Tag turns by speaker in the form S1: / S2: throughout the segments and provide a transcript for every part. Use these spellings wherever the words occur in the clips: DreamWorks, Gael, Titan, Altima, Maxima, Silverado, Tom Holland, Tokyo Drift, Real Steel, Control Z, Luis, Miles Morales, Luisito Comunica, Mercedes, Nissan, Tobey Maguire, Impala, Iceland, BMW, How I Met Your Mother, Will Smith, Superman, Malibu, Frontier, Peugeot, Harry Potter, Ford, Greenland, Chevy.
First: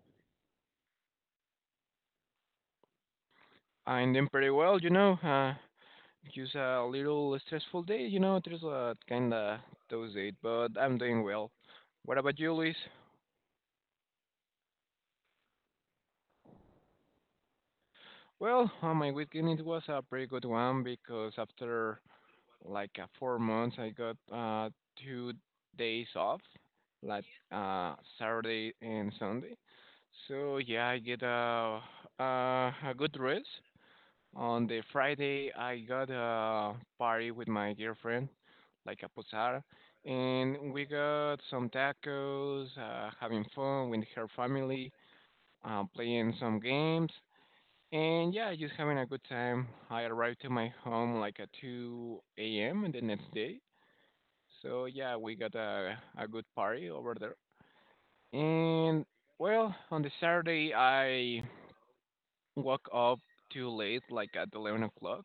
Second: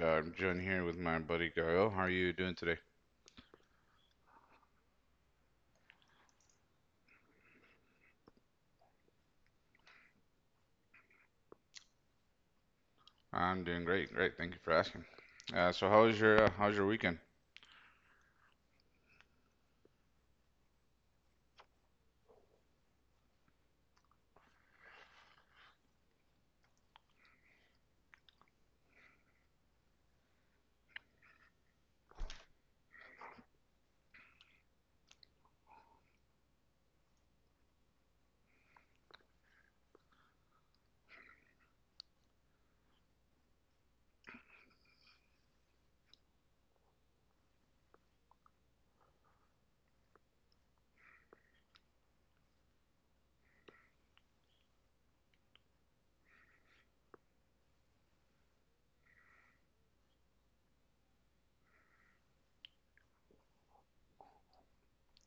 S1: I'm John here with my buddy Gael. How are you doing today?
S2: I'm doing pretty well, you know. Just a little stressful day, you know. There's a kinda those it, but I'm doing well. What about you, Luis?
S1: I'm doing great, great. Thank you for asking. So how was your how's your weekend?
S2: Well, my weekend it was a pretty good one because after 4 months, I got 2 days off, like Saturday and Sunday. So yeah, I get a good rest. On the Friday, I got a party with my girlfriend, like a posada, and we got some tacos, having fun with her family, playing some games, and yeah, just having a good time. I arrived to my home like at 2 a.m. the next day, so yeah, we got a good party over there. And well, on the Saturday, I woke up too late, like at 11 o'clock.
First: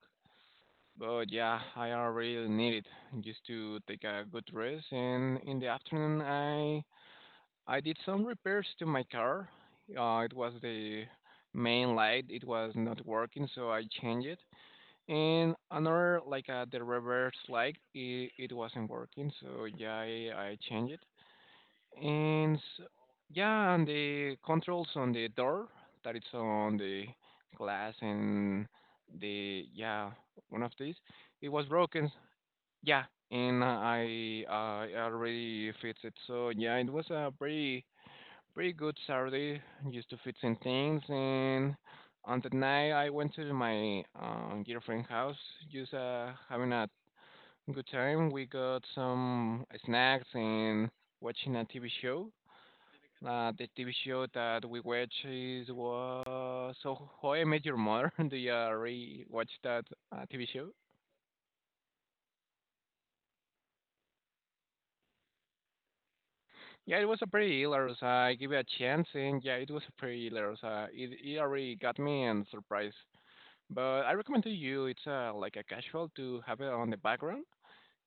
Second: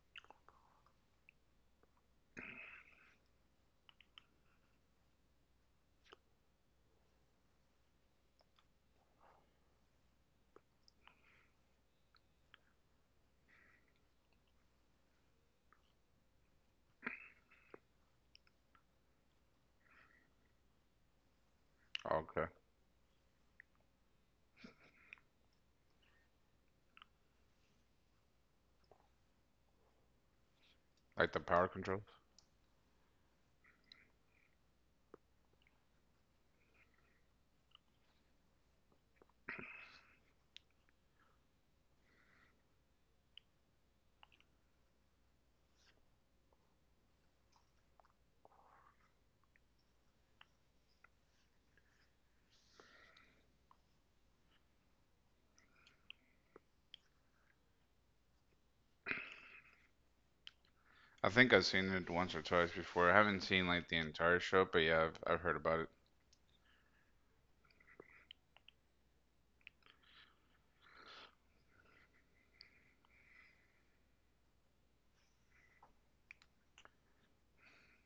S2: But yeah, I already need it just to take a good rest. And in the afternoon, I did some repairs to my car. It was the main light; it was not working, so I changed it. And another, the reverse light, it wasn't working, so yeah, I changed it.
S1: Okay,
S2: And s Yeah, and the controls on the door that it's on the glass and the yeah one of these
S1: like the
S2: it was
S1: power control?
S2: broken, yeah, and I already fixed it. So yeah, it was a pretty good Saturday just to fix some things. And on the night I went to my girlfriend's house, just having a good time. We got some snacks and watching a TV show. The TV show that we watched is was so How I Met Your Mother. Do you already watch that TV show?
S1: I think I've seen it once or twice before. I haven't seen like the entire show, but yeah, I've heard about it.
S2: Yeah, it was a pretty hilarious. I give it a chance, and yeah, it was a pretty hilarious. It already got me and surprise. But I recommend to you, it's like a casual to have it on the background.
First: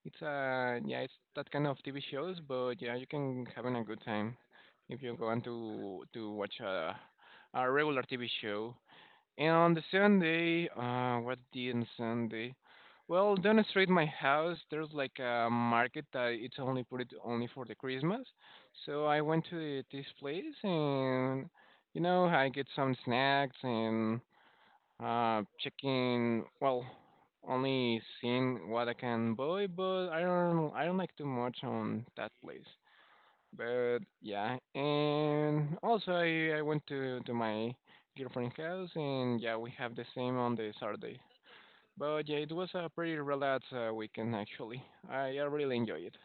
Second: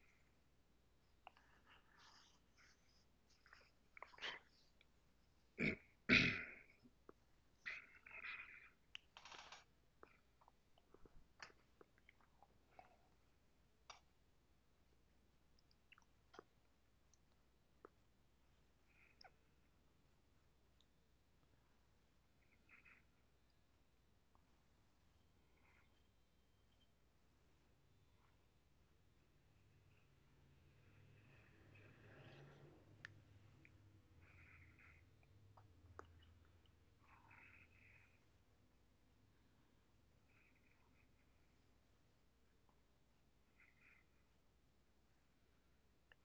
S2: It's that kind of TV shows, but yeah, you can having a good time if you go on to watch a regular TV show. And on the Sunday, what day on Sunday? Well, down the street my house, there's like a market that it's only put it only for the Christmas. So I went to this place and, you know, I get some snacks and checking. Well, only seeing what I can buy, but I don't like too much on that place. But yeah, and also I went to my girlfriend's house, and yeah, we have the same on the Saturday. But yeah, it was a pretty relaxed weekend actually. I really enjoy it.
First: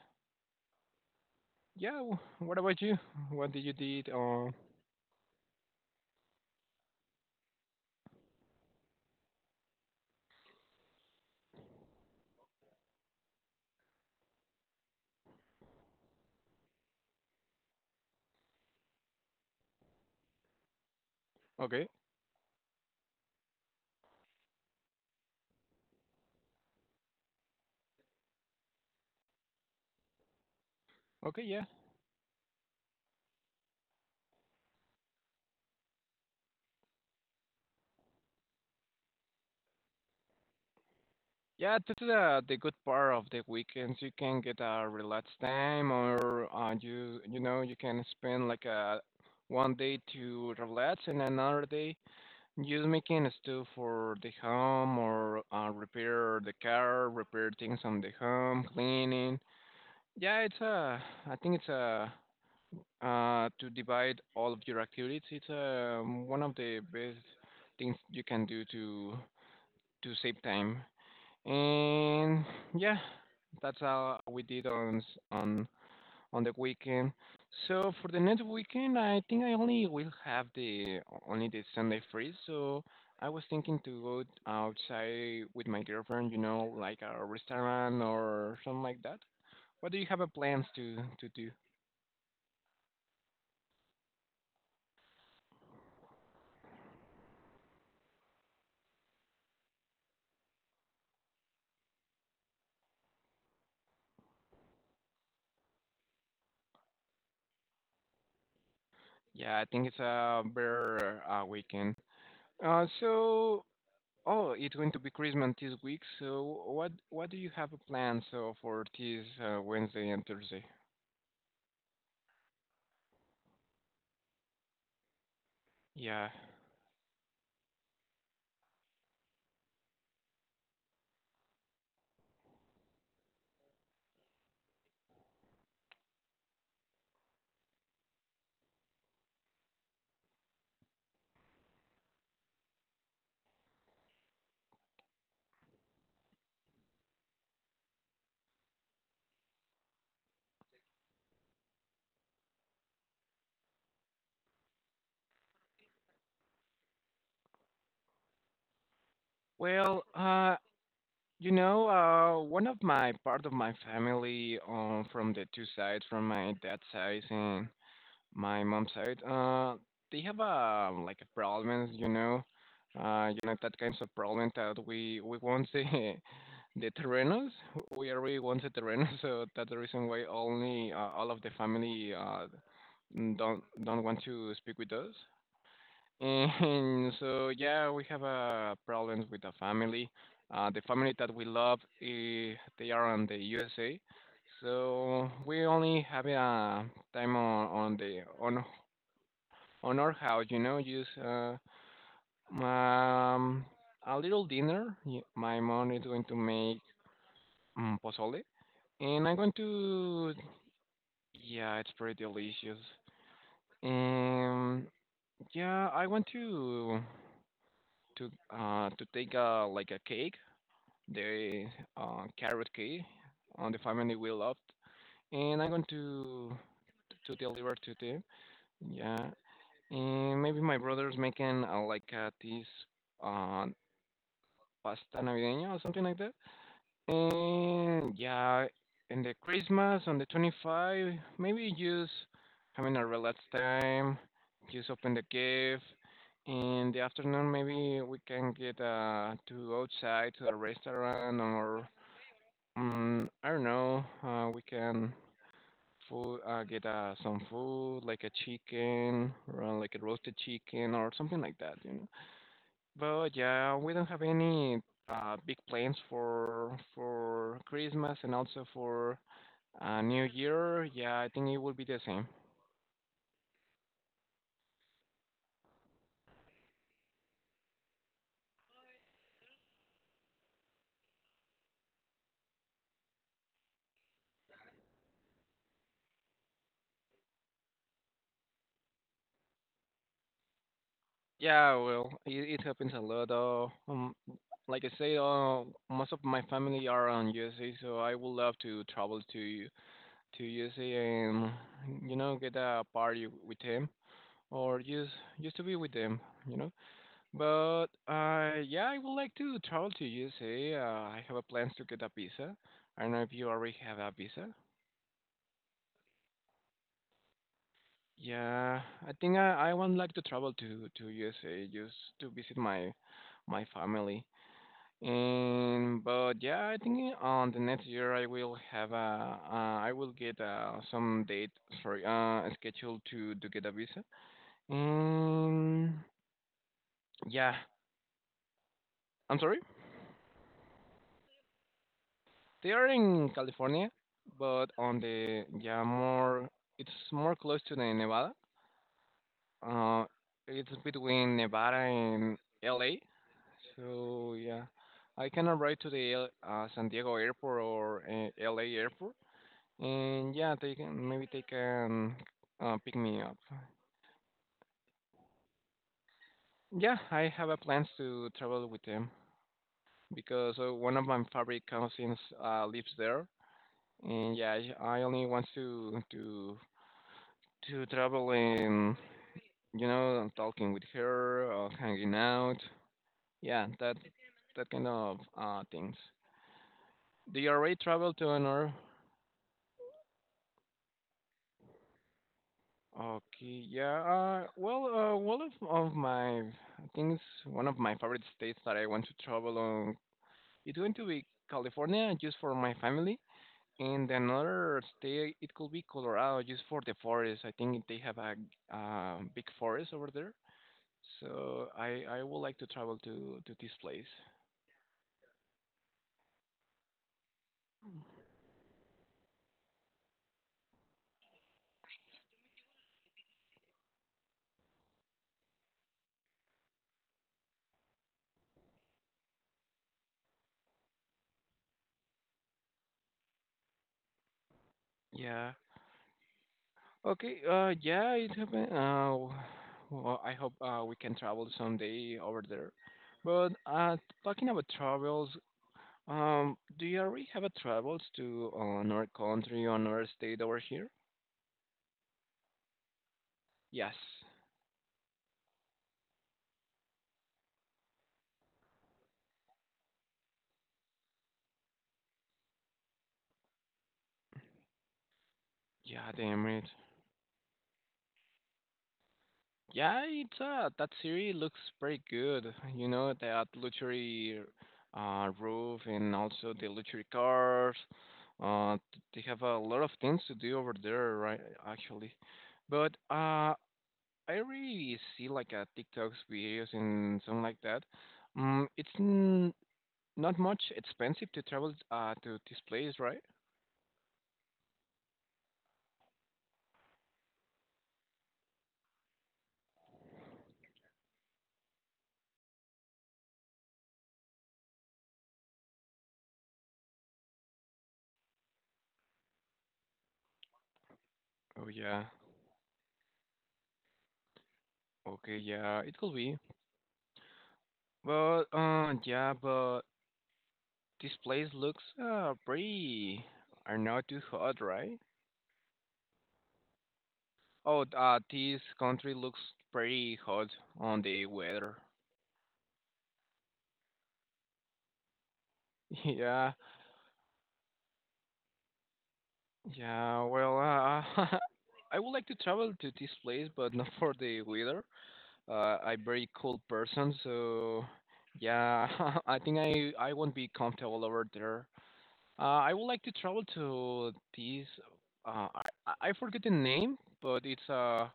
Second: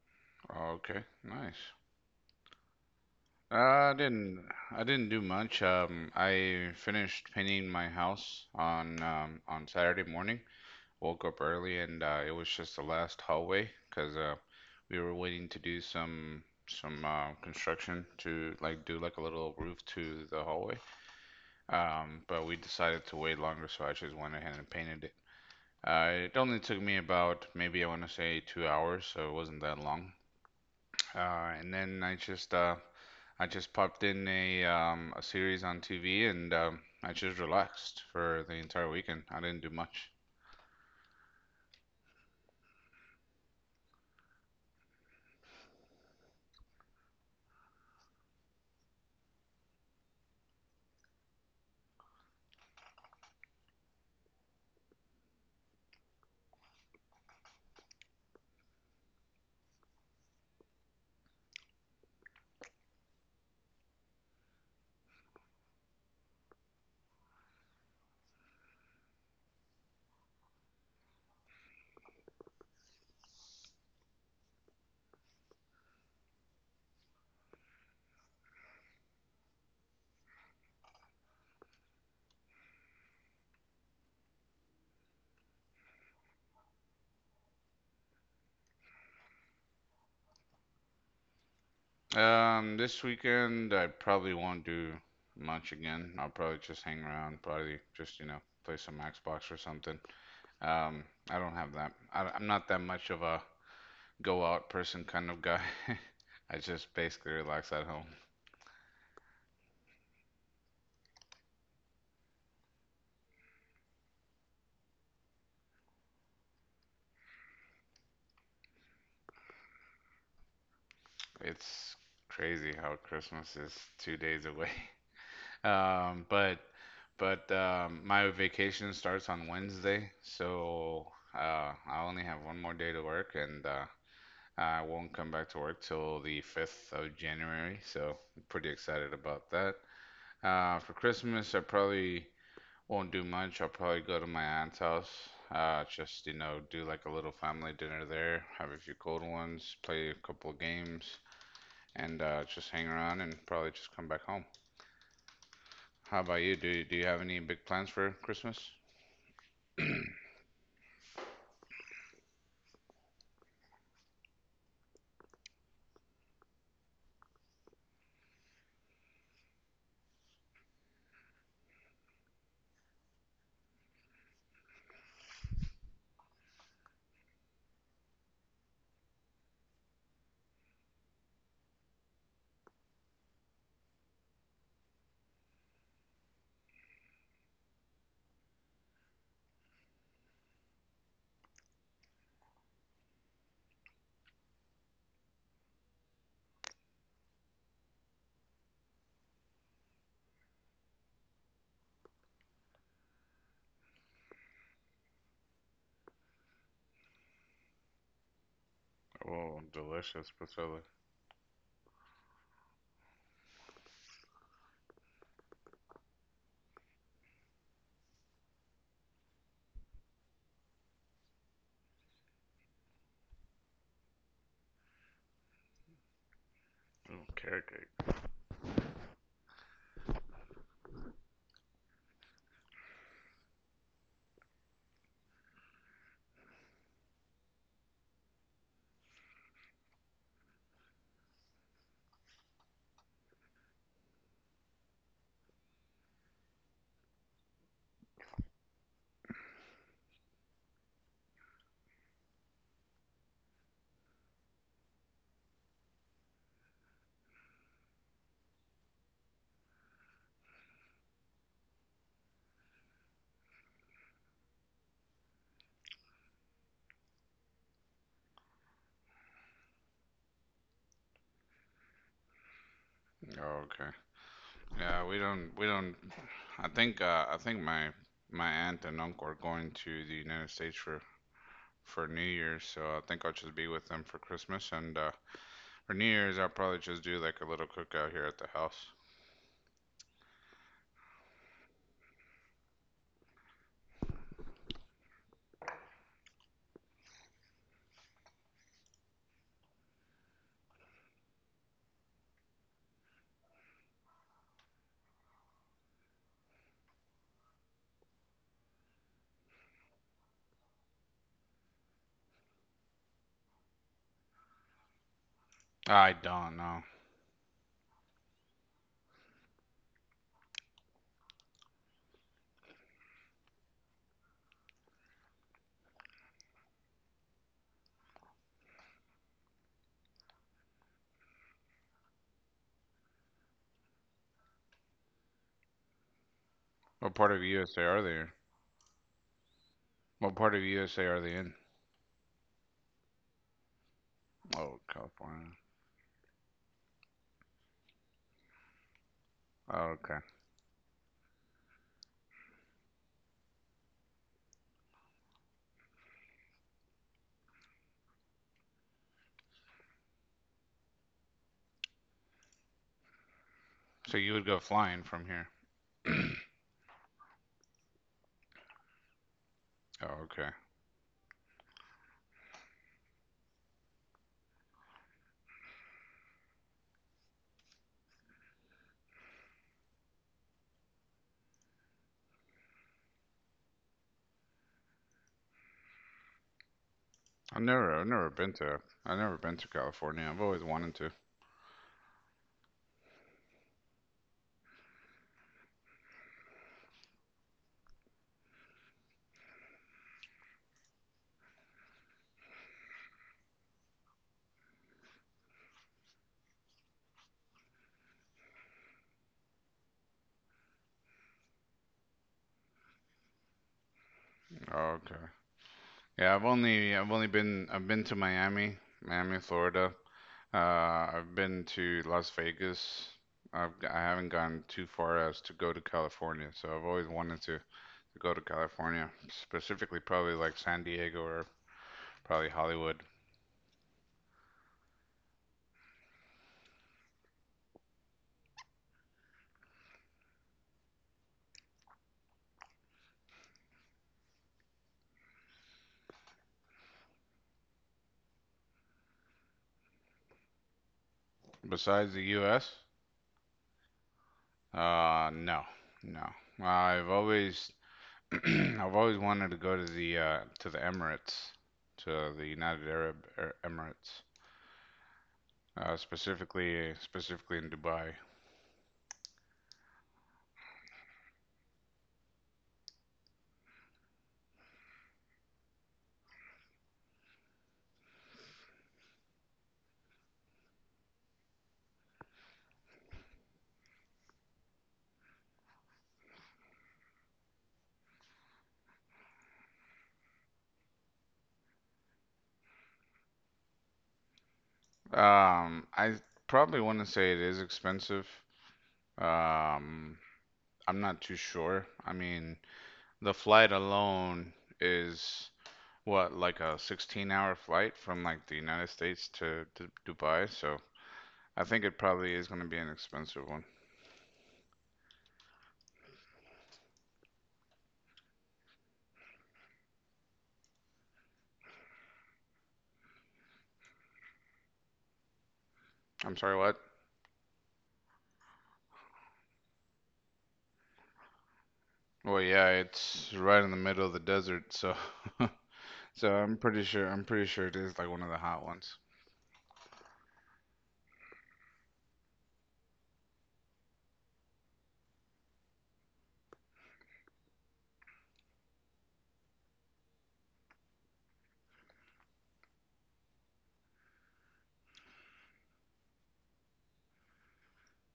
S1: Okay, nice.
S2: Yeah, what about you? What did you
S1: Uh, I
S2: did?
S1: didn't I didn't do much. I finished painting my house on Saturday morning. Woke up early and it was just the last hallway because we were waiting to do some construction to like do like a little roof to the hallway.
S2: Okay,
S1: But we decided to wait longer, so I just went ahead and painted it. It only took me about, maybe I want to say, 2 hours, so it wasn't that long.
S2: okay,
S1: Uh,
S2: yeah.
S1: and then I just uh, I just popped in a series on TV, and I just relaxed for the entire weekend. I didn't do much.
S2: Yeah, this is the good part of the weekends. You can get a relaxed time, or you you know you can spend like a one day to relax and another day just making stuff for the home or repair the car, repair things on the home, cleaning. Yeah, it's a. I think it's a to divide all of your activities. It's one of the best things you can do to save time. And yeah, that's how we did on on the weekend. So for the next weekend, I think I only will have the only the Sunday free. So I was thinking to go outside with my girlfriend, you know, like a restaurant or something like that. What do you have a plans to do?
S1: This weekend I probably won't do much again. I'll probably just hang around, probably just, you know, play some Xbox or something. Um, I don't have that. I'm not that much of a go out person kind of guy. I just basically relax at home.
S2: Yeah, I think it's a better weekend. Uh, so oh, it's going to be Christmas this week. So what do you have a plan so for this Wednesday and Thursday?
S1: It's crazy how Christmas is 2 days away. Um,
S2: Yeah.
S1: but but my vacation starts on Wednesday, so I only have one more day to work, and I won't come back to work till the 5th of January, so I'm pretty excited about that. For Christmas, I probably won't do much. I'll probably go to my aunt's house. Just, you know, do like a little family dinner there, have a few cold ones, play a couple of games, and just hang around and probably just come back home. How about you? Do you have any big plans for Christmas?
S2: Well, you know, one of my part of my family, from the 2 sides, from my dad's side and my mom's side, they have a like a problems, you know that kinds of problem that we want the the terrenos, we already want the terrenos, so that's the reason why only all of the family don't want to speak with us. And so yeah, we have problems with the family. The family that we love, eh, they are on the USA, so we only have a time on the on our house. You know, just um, a little dinner. My mom is going to make pozole, and I'm going
S1: Oh, delicious,
S2: to
S1: Priscilla.
S2: yeah, it's pretty delicious. And yeah, I want to to take a like a cake the carrot cake on the family we loved, and I'm going
S1: Oh,
S2: to
S1: carrot
S2: deliver to
S1: cake.
S2: them. Yeah, and maybe my brother's making this uh, pasta navideña or something like that. And yeah, in the Christmas on the 25, maybe just having a relaxed time, just open the gift. In the afternoon, maybe we can get to outside to a restaurant or mm, I don't know. We can food, get some food like a chicken, or like a roasted chicken or something like that, you know. But yeah, we don't have any big plans for Christmas and also for New Year. Yeah, I think it will be the same.
S1: Oh, okay. Yeah, we don't I think my aunt and uncle are going to the United States for New Year's, so I think I'll just be with them for Christmas, and for New Year's I'll probably just do like a little cookout here at the house.
S2: Yeah, well, it happens a lot. Like I say, most of my family are on USA, so I would love to travel to just you know get a party with him or just to be with them, you know. But yeah, I would like to travel to USA. I have a plans to get a visa. I don't know if you already have a visa.
S1: I don't know.
S2: Yeah, I think I would like to travel to USA just to visit my family. And but yeah, I think on the next year I will have a I will get some date sorry schedule to get a visa. Mm,
S1: What part of
S2: yeah,
S1: USA are they in?
S2: I'm sorry.
S1: What part of USA are they in?
S2: They are in California, but
S1: Oh,
S2: on the
S1: California.
S2: yeah more it's more close to the Nevada.
S1: Oh,
S2: Uh,
S1: okay.
S2: it's between Nevada and LA. So yeah, I can arrive to the San Diego airport or LA airport, and yeah, they can pick me up.
S1: So you would go flying from here.
S2: Yeah, I have a plans to travel with them
S1: Oh, okay.
S2: because one of my favorite cousins lives there. And yeah, I only want to travel and you know talking with her, hanging out. Yeah, that kind of things. Do you
S1: I've
S2: already
S1: never I've
S2: travel
S1: never
S2: to
S1: been
S2: another?
S1: to I've never been to California. I've always wanted to.
S2: Okay, yeah. Well, one of my I think it's one of my favorite states that I want to travel on. It's going to be California just for my family, and another state it could be Colorado just for the forest. I think they have a big forest over there. So I would like to travel to this place.
S1: Oh, okay. Yeah, I've been to Miami, Miami, Florida. I've been to Las Vegas. I haven't gone too far as to go to California, so I've always wanted to go to California, specifically probably like San Diego or probably Hollywood.
S2: Yeah. Okay. Yeah. It happened. Well, I hope we can travel someday over there. But talking about travels, do you already have a travels to another country or another state over here?
S1: Besides the U.S.,
S2: Yes.
S1: no, no. I've always I've always wanted to go to the Emirates, to the United Arab Emirates,
S2: Yeah. Damn it.
S1: specifically in Dubai.
S2: Yeah, it's that series looks pretty good. You know, that luxury roof and also the luxury cars. They have a lot of things to do over there, right actually. But I really see like TikToks videos and something like that. It's n not much expensive to travel to this place, right?
S1: I probably wouldn't say it is expensive. Um, I'm not too sure. I mean, the flight alone is what, like a 16-hour flight from like the United States to Dubai, so
S2: Oh
S1: I think it
S2: yeah.
S1: probably is going to be an expensive one.
S2: Okay, yeah, it could be. Well, yeah, but this place looks pretty. Are not too hot, right?
S1: I'm sorry, what?
S2: Oh, this country looks pretty hot on the weather.
S1: Well, yeah, it's right in the middle of the desert, so so
S2: Yeah,
S1: I'm pretty sure it is like one of the hot ones.
S2: yeah. Well, I would like to travel to this place, but not for the weather. I'm very cold person, so yeah, I think I won't be comfortable over there. I would like to travel to this. I forget the name, but it's a.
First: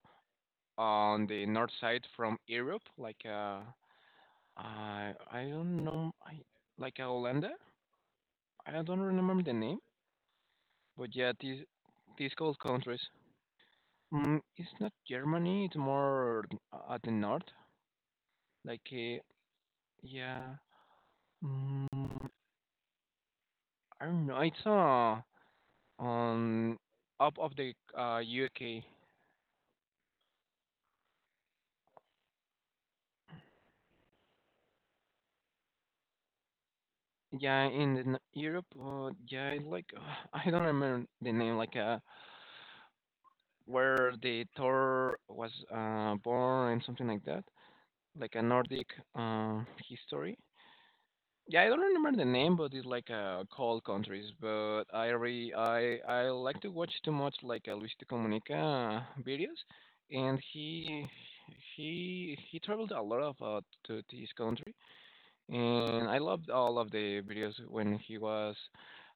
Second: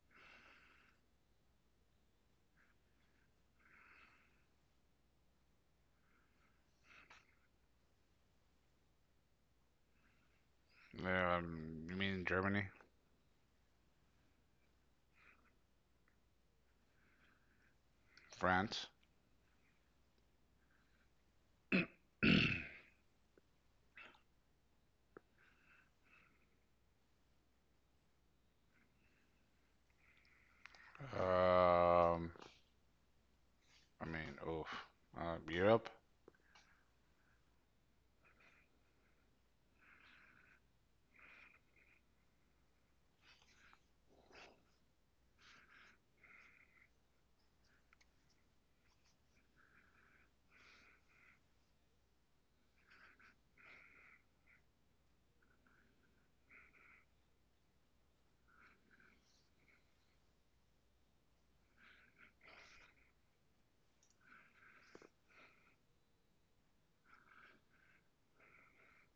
S2: On the north side from Europe, like I don't know, I like Holanda. I don't remember the name, but yeah,
S1: Yeah. You mean
S2: these cold
S1: Germany?
S2: countries. Mm, it's not Germany. It's more at the north.
S1: France?
S2: Like uh, yeah, mm, I don't know. It's on up of the UK.
S1: Um, I mean, oof. Europe.
S2: Yeah, in the, Europe. Yeah, it's like I don't remember the name. Like where the Thor was born and something like that, like a Nordic uh, history. Yeah, I don't remember the name, but it's like cold countries. But I re I like to watch too much, like, Luisito Comunica videos, and he traveled a lot of, to this country, and I loved all of the videos when he was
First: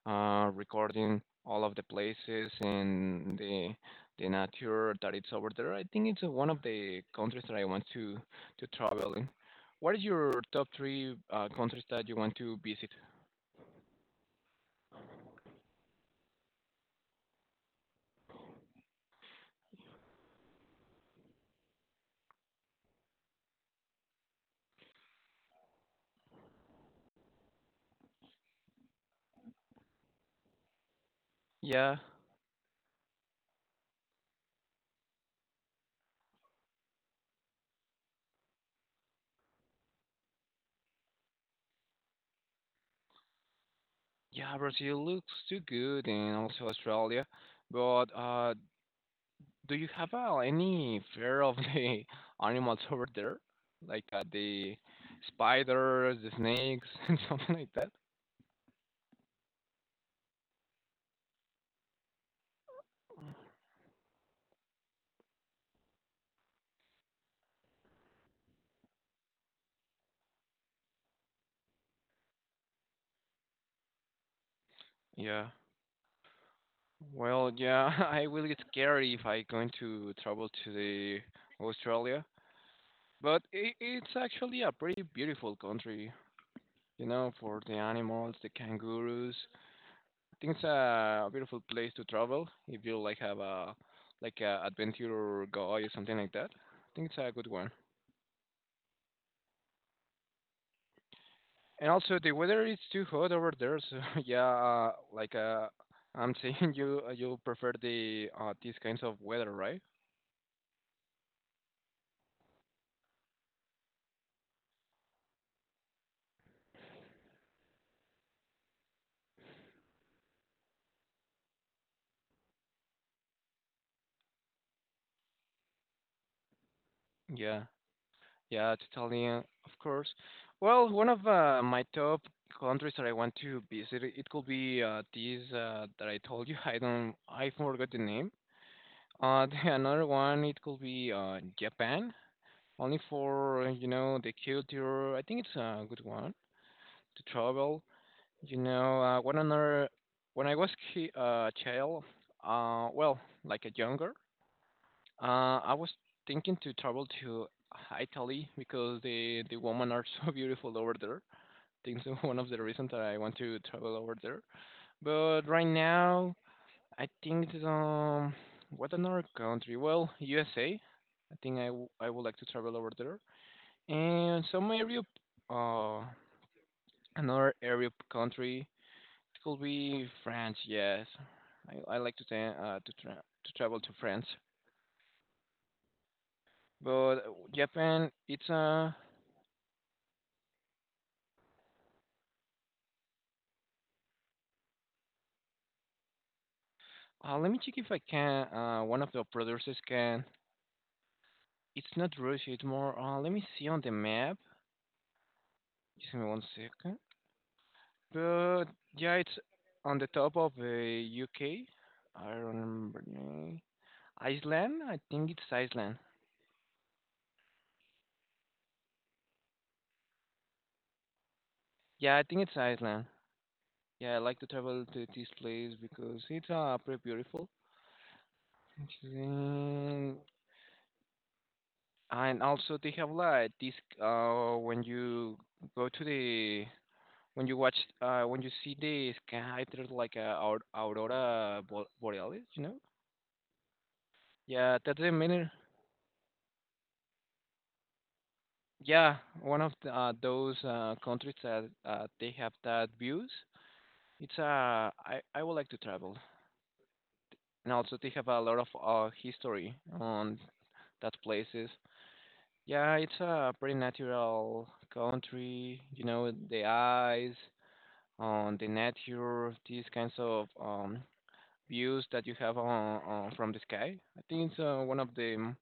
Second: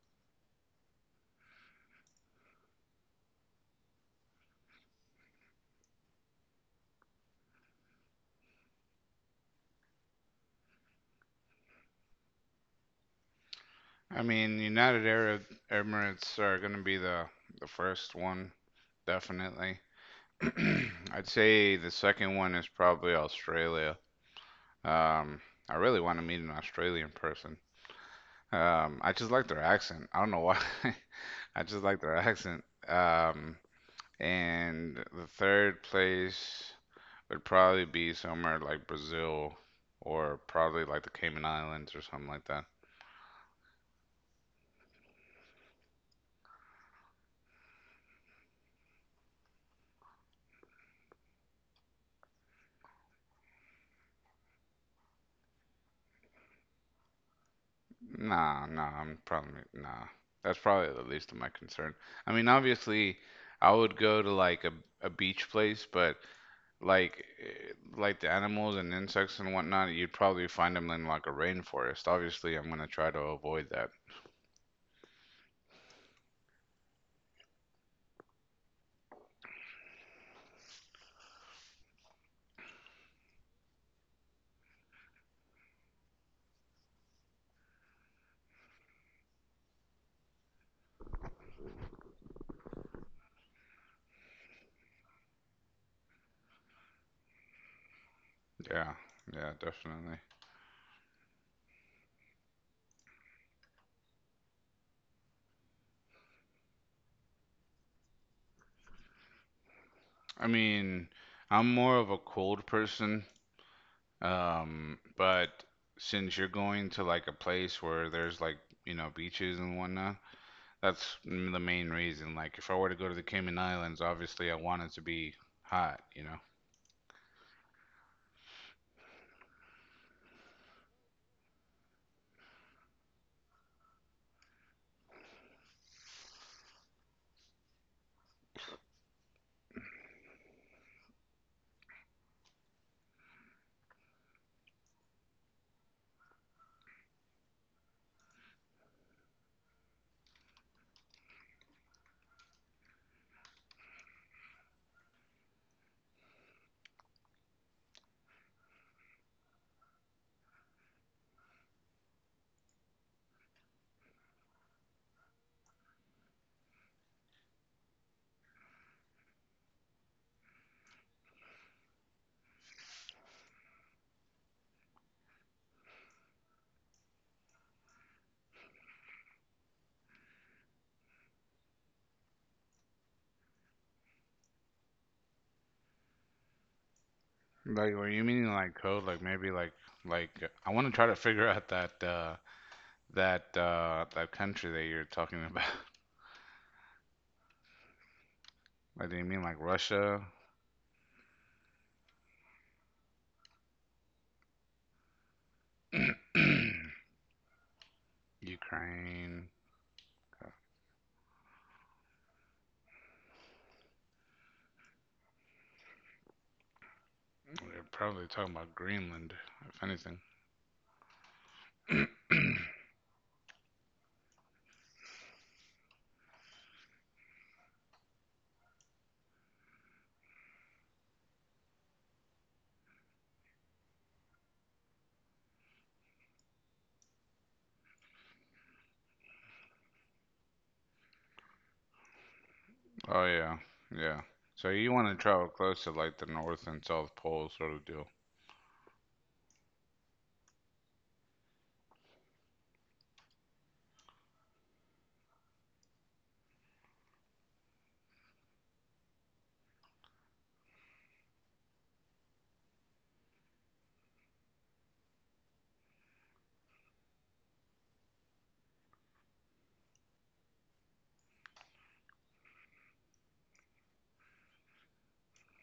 S2: recording all of the places and the nature that it's over there. I think it's one of the countries that I want to travel in. What is your top three countries that you want to visit?
S1: I mean, United Arab Emirates are going to be the first one, definitely. I'd say the second one is probably Australia. Um, I really want to meet an Australian person. I just like their accent. I don't know why. I just
S2: Yeah,
S1: like their accent. And the third place would probably be somewhere like Brazil, or probably like the Cayman Islands or something like that.
S2: yeah, Brazil looks too good, and also Australia, but do you have any fear of the animals over there, like, the spiders, the snakes, and something like that?
S1: Nah, nah, I'm probably nah. That's probably the least of my concern. I mean, obviously, I would go to like a beach place, but like the animals and insects and whatnot, you'd probably find them in like a rainforest. Obviously, I'm gonna try to avoid that.
S2: Yeah. Well, yeah, I will get scared if I going to travel to the Australia, but I it's actually a pretty beautiful country, you know, for the animals, the kangaroos. I think it's a beautiful place to travel if you like have a like a adventure guy or something like that. I think it's a good one.
S1: Yeah, yeah, definitely.
S2: And also, the weather is too hot over there, so yeah, like, I'm saying, you you prefer the these kinds of weather, right?
S1: I mean, I'm more of a cold person, but since you're going to like a place where there's like, you know, beaches and whatnot, the main reason. Like, if I were to go to the Cayman Islands, obviously I want it to be hot, you know?
S2: Yeah, yeah, totally, of course. Well, one of my top countries that I want to visit, it could be these that I told you. I don't, I forgot the name. Another one, it could be Japan, only for, you know, the culture. I think it's a good one to travel. You know, one another, when I was child, well, like a younger, I was thinking to travel to Italy because the women are so beautiful over there. Think so, one of the reasons that I want to travel over there. But right now, I think that, what another country? Well, USA. I think I would like to travel over there. And some area, uh, another area country. It will be France, yes. I like to to travel to France, but Japan,
S1: Like, were
S2: it's
S1: you meaning like cold? Like, maybe, like I want to try to figure out that country that you're talking about.
S2: uh, let me check if I can. One of the
S1: Like, do you mean
S2: producers
S1: like
S2: can.
S1: Russia,
S2: It's not Russia. It's more. Let me see on the map. Just give me one second. But yeah, it's
S1: Ukraine?
S2: on the top of
S1: Uh,
S2: the UK. I don't remember the name. Iceland. I think it's Iceland.
S1: We're probably talking about Greenland, if anything.
S2: Yeah, I think it's Iceland. Yeah, I like to travel to this place because it's pretty beautiful. Okay. And also they have like this when you go to the when you watch when you see the sky there's like a aurora borealis, you know?
S1: Oh yeah, yeah. So
S2: Yeah,
S1: you
S2: that's
S1: want
S2: the
S1: to travel
S2: main
S1: close to like the North and South Pole sort of deal.
S2: yeah, one of the, those countries that they have that views. It's I would like to travel. And also they have a lot of history on that places. Yeah, it's a pretty natural country, you know, the ice. On the net, here these kinds of views that you have on, from the sky. I think it's one of the um,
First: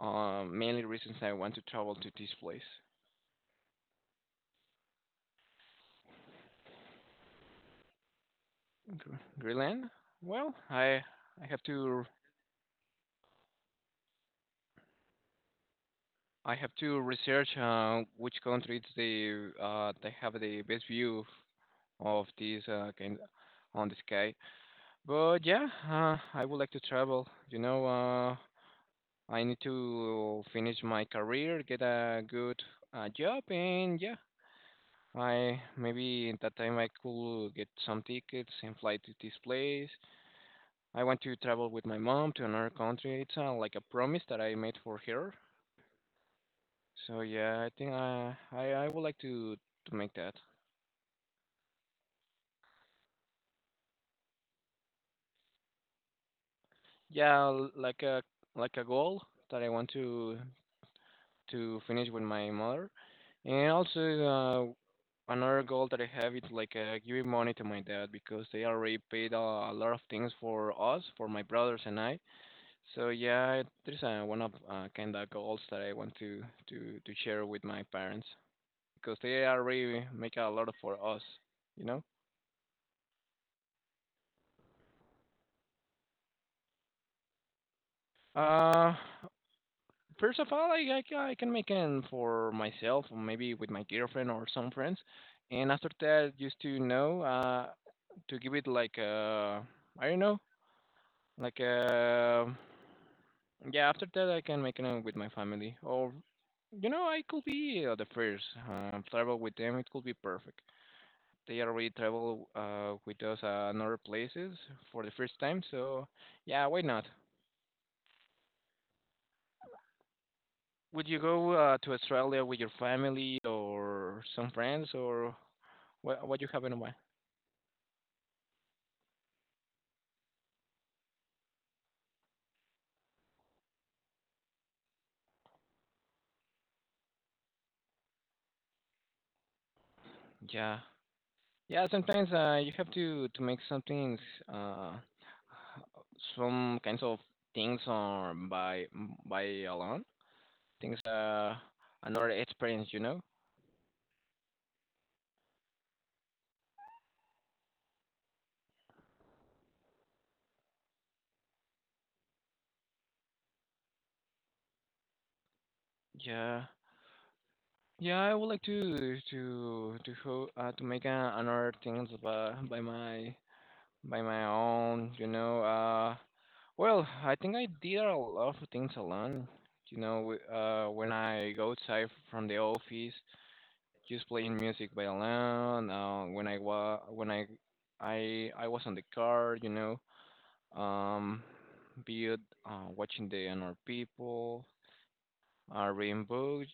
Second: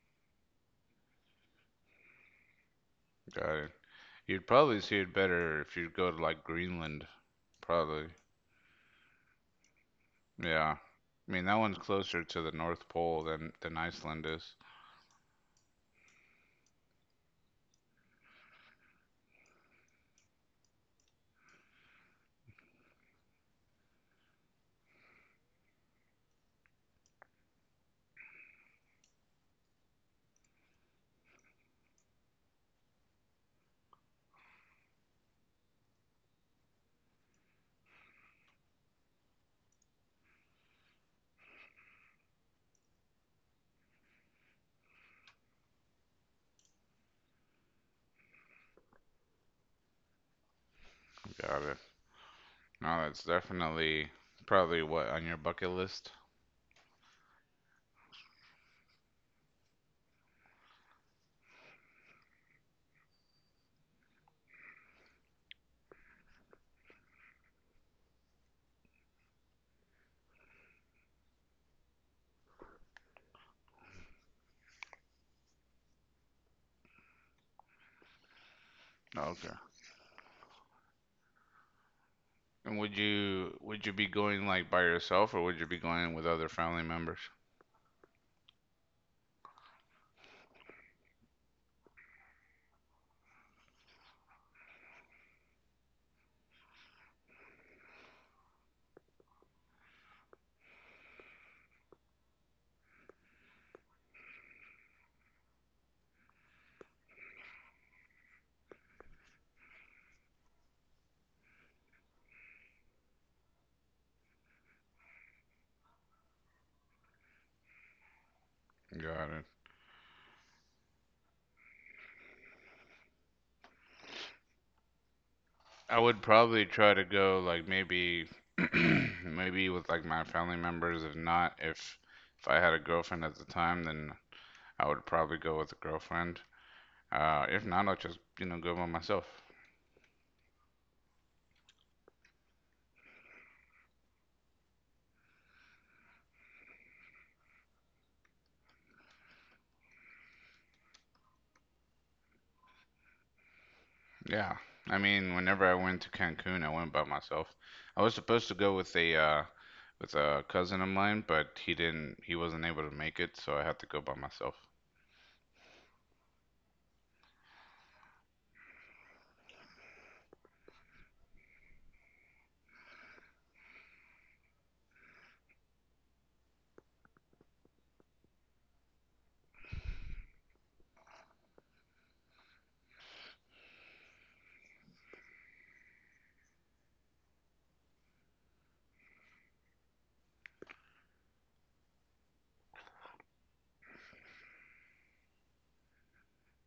S2: uh, mainly reasons I want to travel to this place.
S1: Got it. You'd probably see it better if you go to like Greenland, probably.
S2: Greenland. Well,
S1: Yeah. I mean,
S2: I
S1: that
S2: have
S1: one's
S2: to
S1: closer to the North Pole than Iceland is.
S2: I have to research which countries they have the best view of this kind on the sky. But yeah, I would like to travel. You know, I need to finish my career, get a good job, and yeah, I maybe in that time I could get some tickets and fly to this place. I want to travel with my mom to another country. It's like a promise that I made for her. So yeah, I think I would like to make that.
S1: Got it. No, that's definitely probably what on your bucket list.
S2: Yeah, l- like a goal that I want to finish with my mother. And also, another goal that I have is like, giving money to my dad because they already paid a lot of things for us, for my brothers and I. So yeah, there's one of kind of goals that I want to to share with my parents because they
S1: Okay.
S2: already make a lot for us, you know.
S1: And would you be going like by yourself, or would you be going with other family members?
S2: Uh, First of all, I can make them for myself, or maybe with my girlfriend or some friends. And after that, just to know, to give it like a, I don't know, like yeah. After that, I can make them with my family, or you know, I could be the first travel with them. It could be perfect. They already travel with us in other places for the first time, so yeah, why not?
S1: Got it.
S2: Would you go to Australia with your family or some friends, or
S1: I would
S2: what? What you have
S1: probably
S2: in mind?
S1: try to go like maybe maybe with like my family members. If not, If I had a girlfriend at the time, then I would probably go with a girlfriend. If not, I'll just, you know, go by myself.
S2: Yeah, yeah. Sometimes you have to make some things, uh, some kinds of things on by alone. Things another experience, you know.
S1: Yeah. I mean, whenever I went to Cancun, I went by myself. I was supposed to go with a cousin of mine, but he didn't. He wasn't able to make it, so I had to go by myself.
S2: Yeah, yeah. I would like to to make another things by my own, you know. Well, I think I did a lot of things alone. You know, w- when I go outside from the office, just playing music by alone. When I was on the car, you know, um, be it watching the other people, reading books.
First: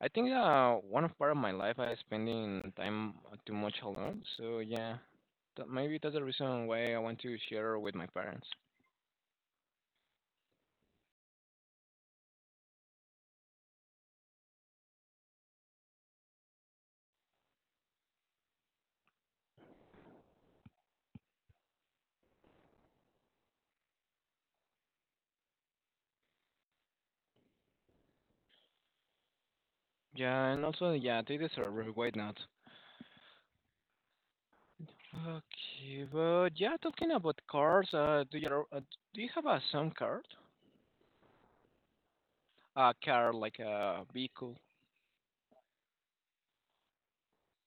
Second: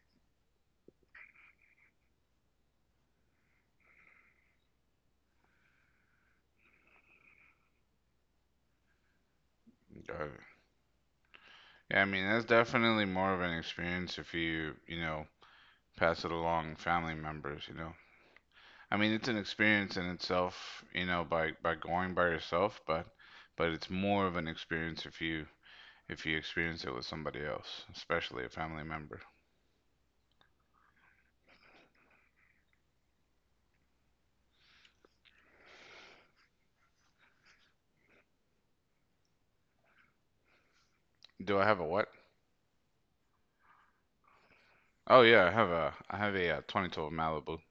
S2: I think one of part of my life I spending time too much alone. So yeah, that, maybe that's the reason why I want to share with my parents.
S1: Uh, yeah, I mean, that's definitely more of an experience if you, you know, pass it along family members, you know. I mean, it's an experience in itself, you know, by going by yourself, but it's more of an experience if you experience it with somebody else, especially a family member.
S2: Yeah, and also, yeah, they deserve it. Why not? Okay, but yeah, talking about cars, do you have a some car?
S1: Do I have a what?
S2: A car, like a vehicle.
S1: Oh yeah, I have a, uh, 2012 Malibu.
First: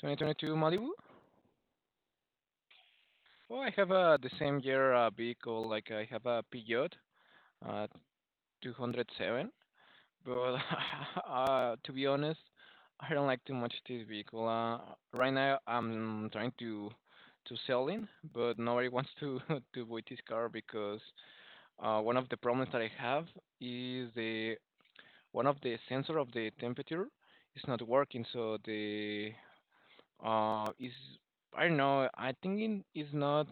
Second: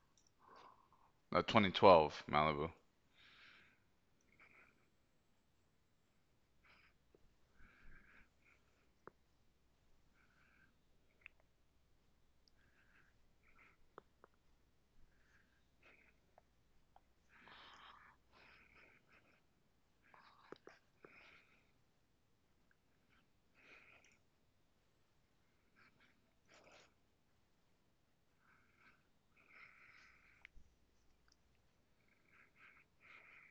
S2: 2022 Malibu?
S1: A 2012 Malibu.
S2: Oh, I have the same year vehicle. Like, I have a Peugeot, uh, 207. But to be honest, I don't like too much this vehicle. Right now I'm trying to sell it, but nobody wants to to buy this car because one of the problems that I have is the one of the sensor of the temperature is not working, so the is I don't know, I think it is not,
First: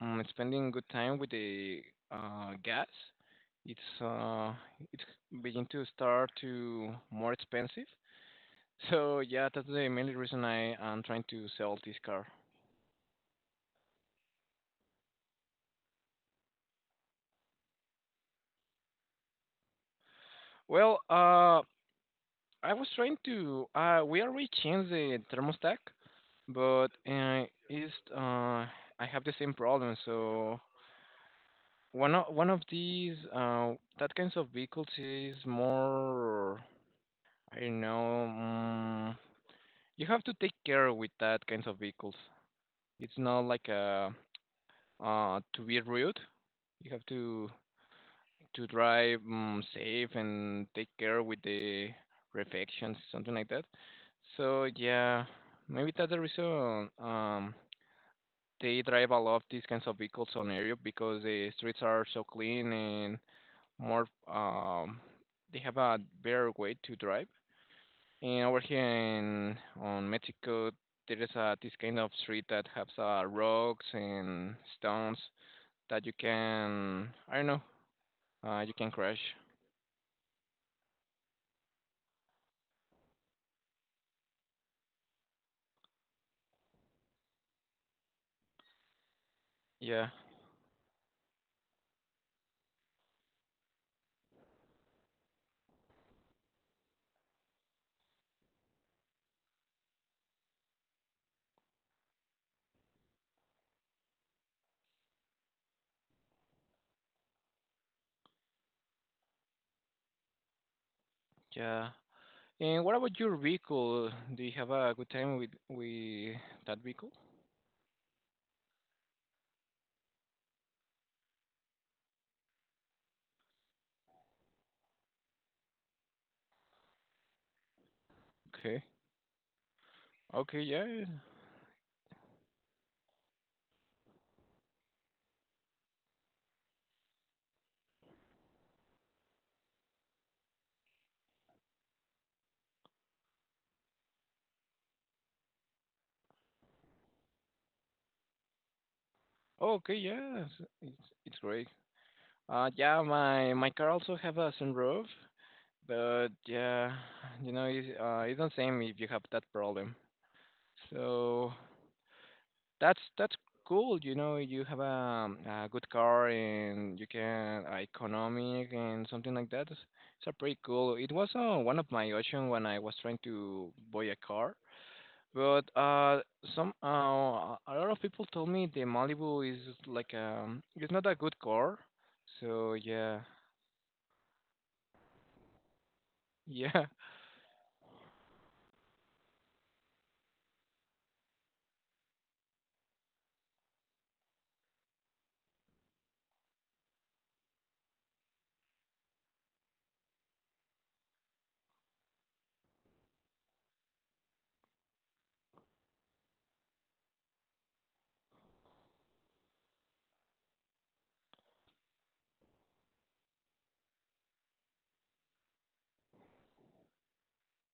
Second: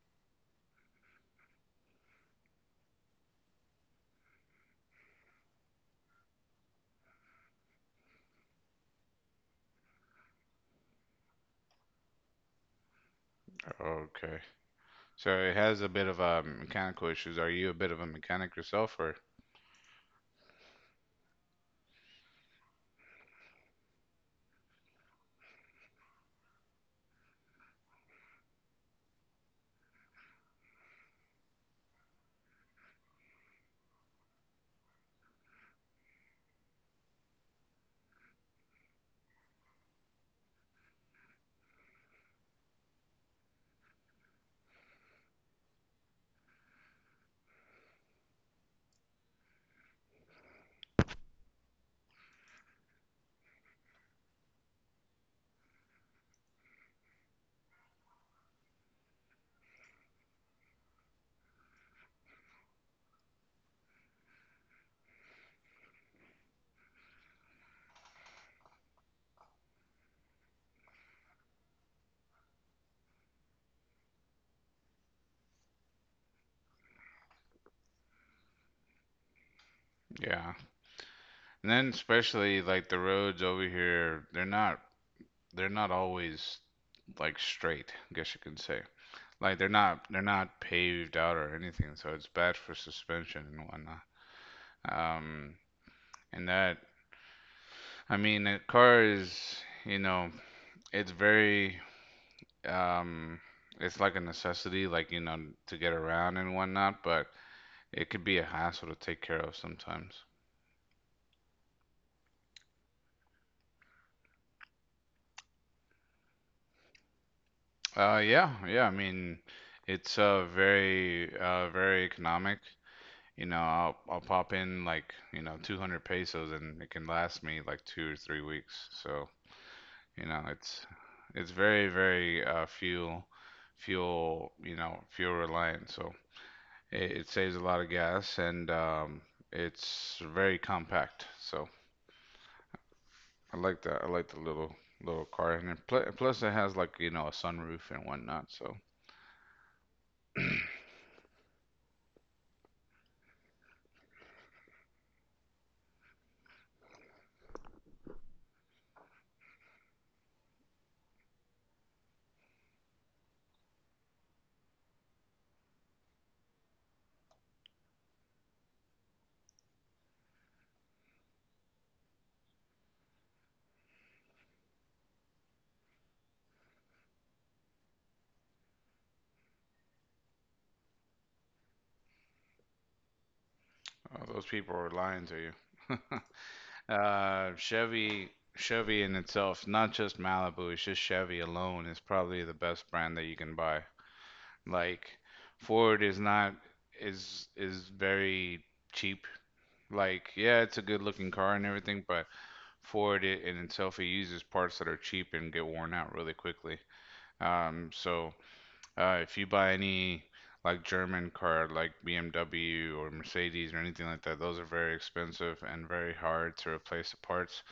S2: spending good time with the gas. It's it's begin to start to more expensive. So yeah, that's the main reason I am trying to sell this car.
S1: Okay. So it has a bit of mechanical issues. Are you a bit of a mechanic yourself, or?
S2: Well, uh, I was trying to uh, we already changed the thermostat, but it's I have the same problem. So one of these that kinds of vehicles is more, I don't know. You have to take care with that kinds of vehicles. It's not like a to be rude. You have to drive, safe and take care with the reflections, something like that. So yeah, maybe that's the reason they drive a lot of these kinds of vehicles on area because the streets are so clean and more, um, they have a better way to drive. And over here in on Mexico, there is a this kind of street that has rocks and stones that you can I don't know you can crash.
S1: Yeah. And then especially like the roads over here, they're not always like straight, I guess you can say. Like
S2: Yeah,
S1: they're not paved out or anything, so it's bad for suspension and whatnot. Um, and that, I mean, a car is, you know, it's very, um it's like a necessity, like you know, to get around and whatnot, but it could be a hassle to take care of sometimes.
S2: yeah. And what about your vehicle? Do you have a good time with that vehicle?
S1: Yeah, yeah, I mean, it's very very economic, you know. I'll pop in like, you know, 200 pesos, and it can last me like two or three
S2: Okay.
S1: weeks so you know,
S2: Okay. Yeah.
S1: it's very very fuel you know fuel reliant, so it saves a lot of gas, and it's very compact, so I like that. I like the little car, and it, plus it has like, you know, a sunroof and whatnot. So
S2: Okay.
S1: uh,
S2: Yeah. It's, it's great. Yeah. My my car also have a sunroof. But yeah, you know, it's not same if you have that problem. So that's cool. You know, you have a good car and you can economic and something like that. It's a pretty cool. It was one of my options when I was trying to buy a car. But some a lot of people told me the Malibu is like, it's not a good car. So yeah,
S1: those people are lying to you.
S2: yeah.
S1: Chevy, Chevy in itself, not just Malibu, it's just Chevy alone is probably the best brand that you can buy. Like Ford is not, is very cheap. Like yeah, it's a good looking car and everything, but Ford, it in itself, it uses parts that are cheap and get worn out really quickly. Um, so if you buy any like German car, like BMW or Mercedes or anything like that, those are very expensive and very hard to replace the parts.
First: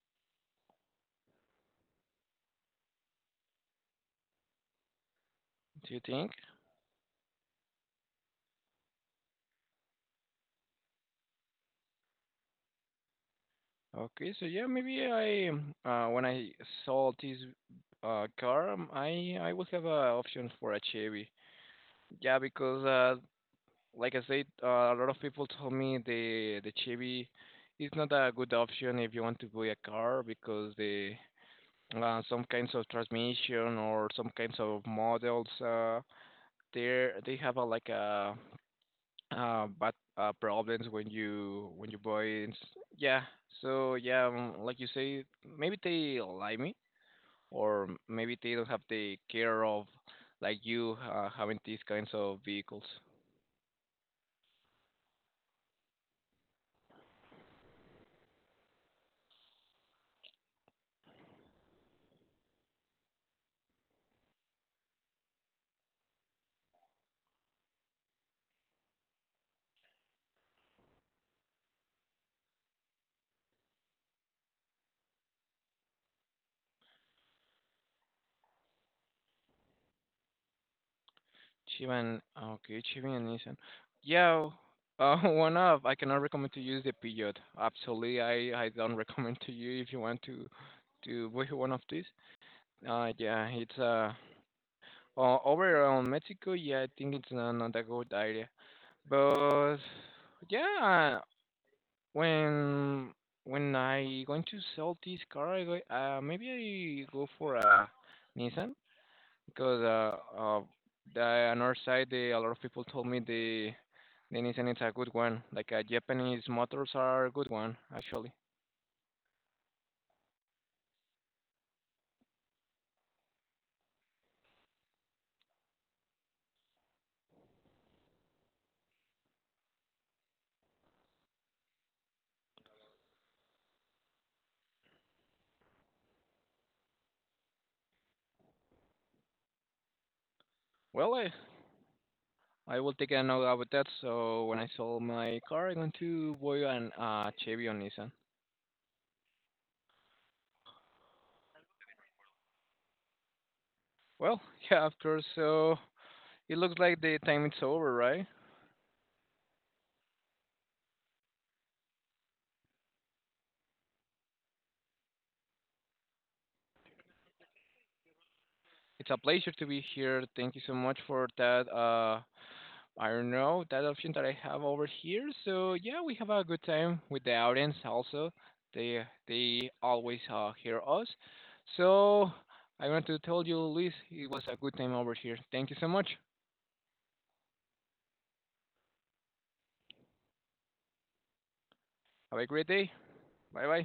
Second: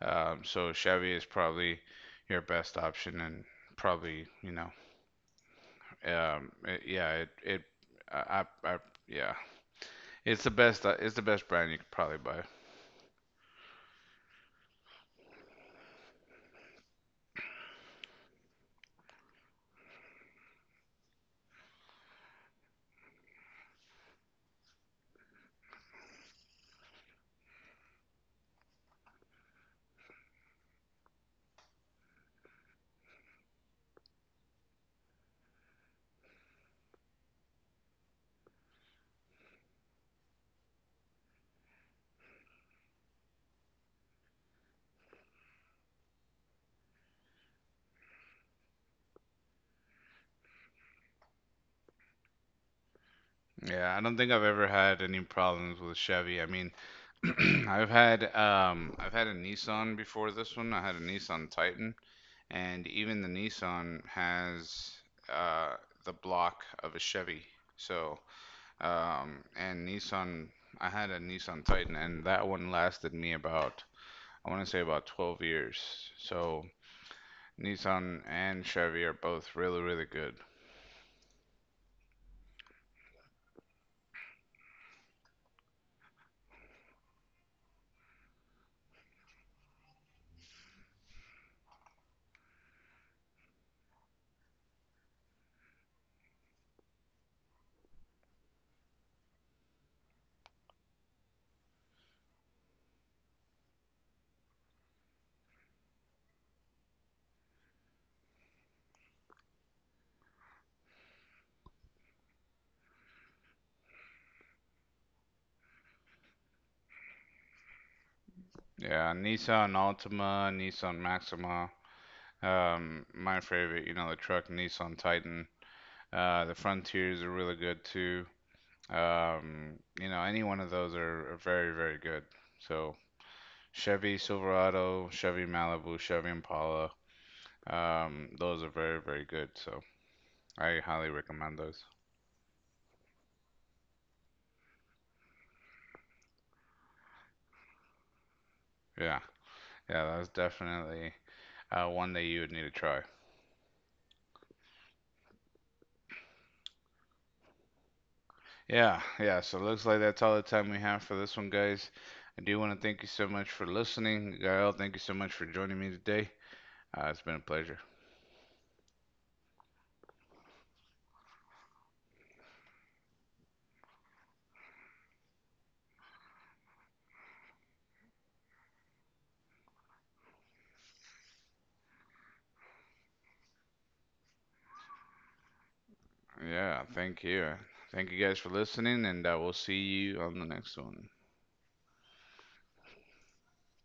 S1: So Chevy is probably your best option, and probably, you know,
S2: Do you think?
S1: it, yeah, it, I- yeah, it's the best brand you could probably buy.
S2: Okay, so yeah, maybe I when I saw this car, I would have a option for a Chevy. Yeah, because like I said, a lot of people told me the Chevy is not a good option if you want to buy a car because the some kinds of transmission or some kinds of models they have a like a but problems when you boys yeah so yeah like you say maybe they like me or maybe they don't have the care of like you having these kinds of vehicles.
S1: Yeah, I don't think I've ever had any problems with Chevy. I mean, I've had a Nissan before this one. I had a Nissan Titan, and even the Nissan has uh, the block of a Chevy. So, and Nissan, I had a Nissan Titan, and that one lasted me about, I want to say about, 12 years. So, Nissan and Chevy are both really, really good.
S2: Chiban, okay, Chiban and Nissan yeah one of I cannot recommend to use the Peugeot, absolutely. I don't recommend to you if you want to buy one of these yeah it's o- over on Mexico yeah I think it's not a good idea. But yeah, when when I going to sell this car, I go, maybe I go for a Nissan because the another side, they, a lot of people told me the Nissan is a good one. Like, Japanese motors are a good one actually.
S1: Yeah, Nissan Altima, Nissan Maxima. My favorite, you know, the truck Nissan Titan. The Frontiers are really good too. You know, any one of those are very, very good. So Chevy Silverado, Chevy Malibu, Chevy Impala, those are very, very good. So I highly
S2: Well,
S1: recommend those.
S2: I will take a note about that. So when I sell my car, I'm going to buy an Chevy or Nissan.
S1: Yeah, yeah, that's definitely one that you would need to try.
S2: Well, yeah, of course. So it looks like the time it's over, right?
S1: Yeah, yeah. So looks like that's all the time we have for this one, guys. I do want to thank you so much for listening, Gael. Thank you so much for joining me today. It's been a pleasure.
S2: It's a pleasure to be here. Thank you so much for that. I don't know that option that I have over here. So yeah, we have a good time with the audience. Also, they always hear us. So I want to tell you, Luis, it was a good time over here. Thank you so much.
S1: Yeah, thank you. Thank you guys for listening, and we'll see you on the next one.
S2: Have a great day. Bye bye.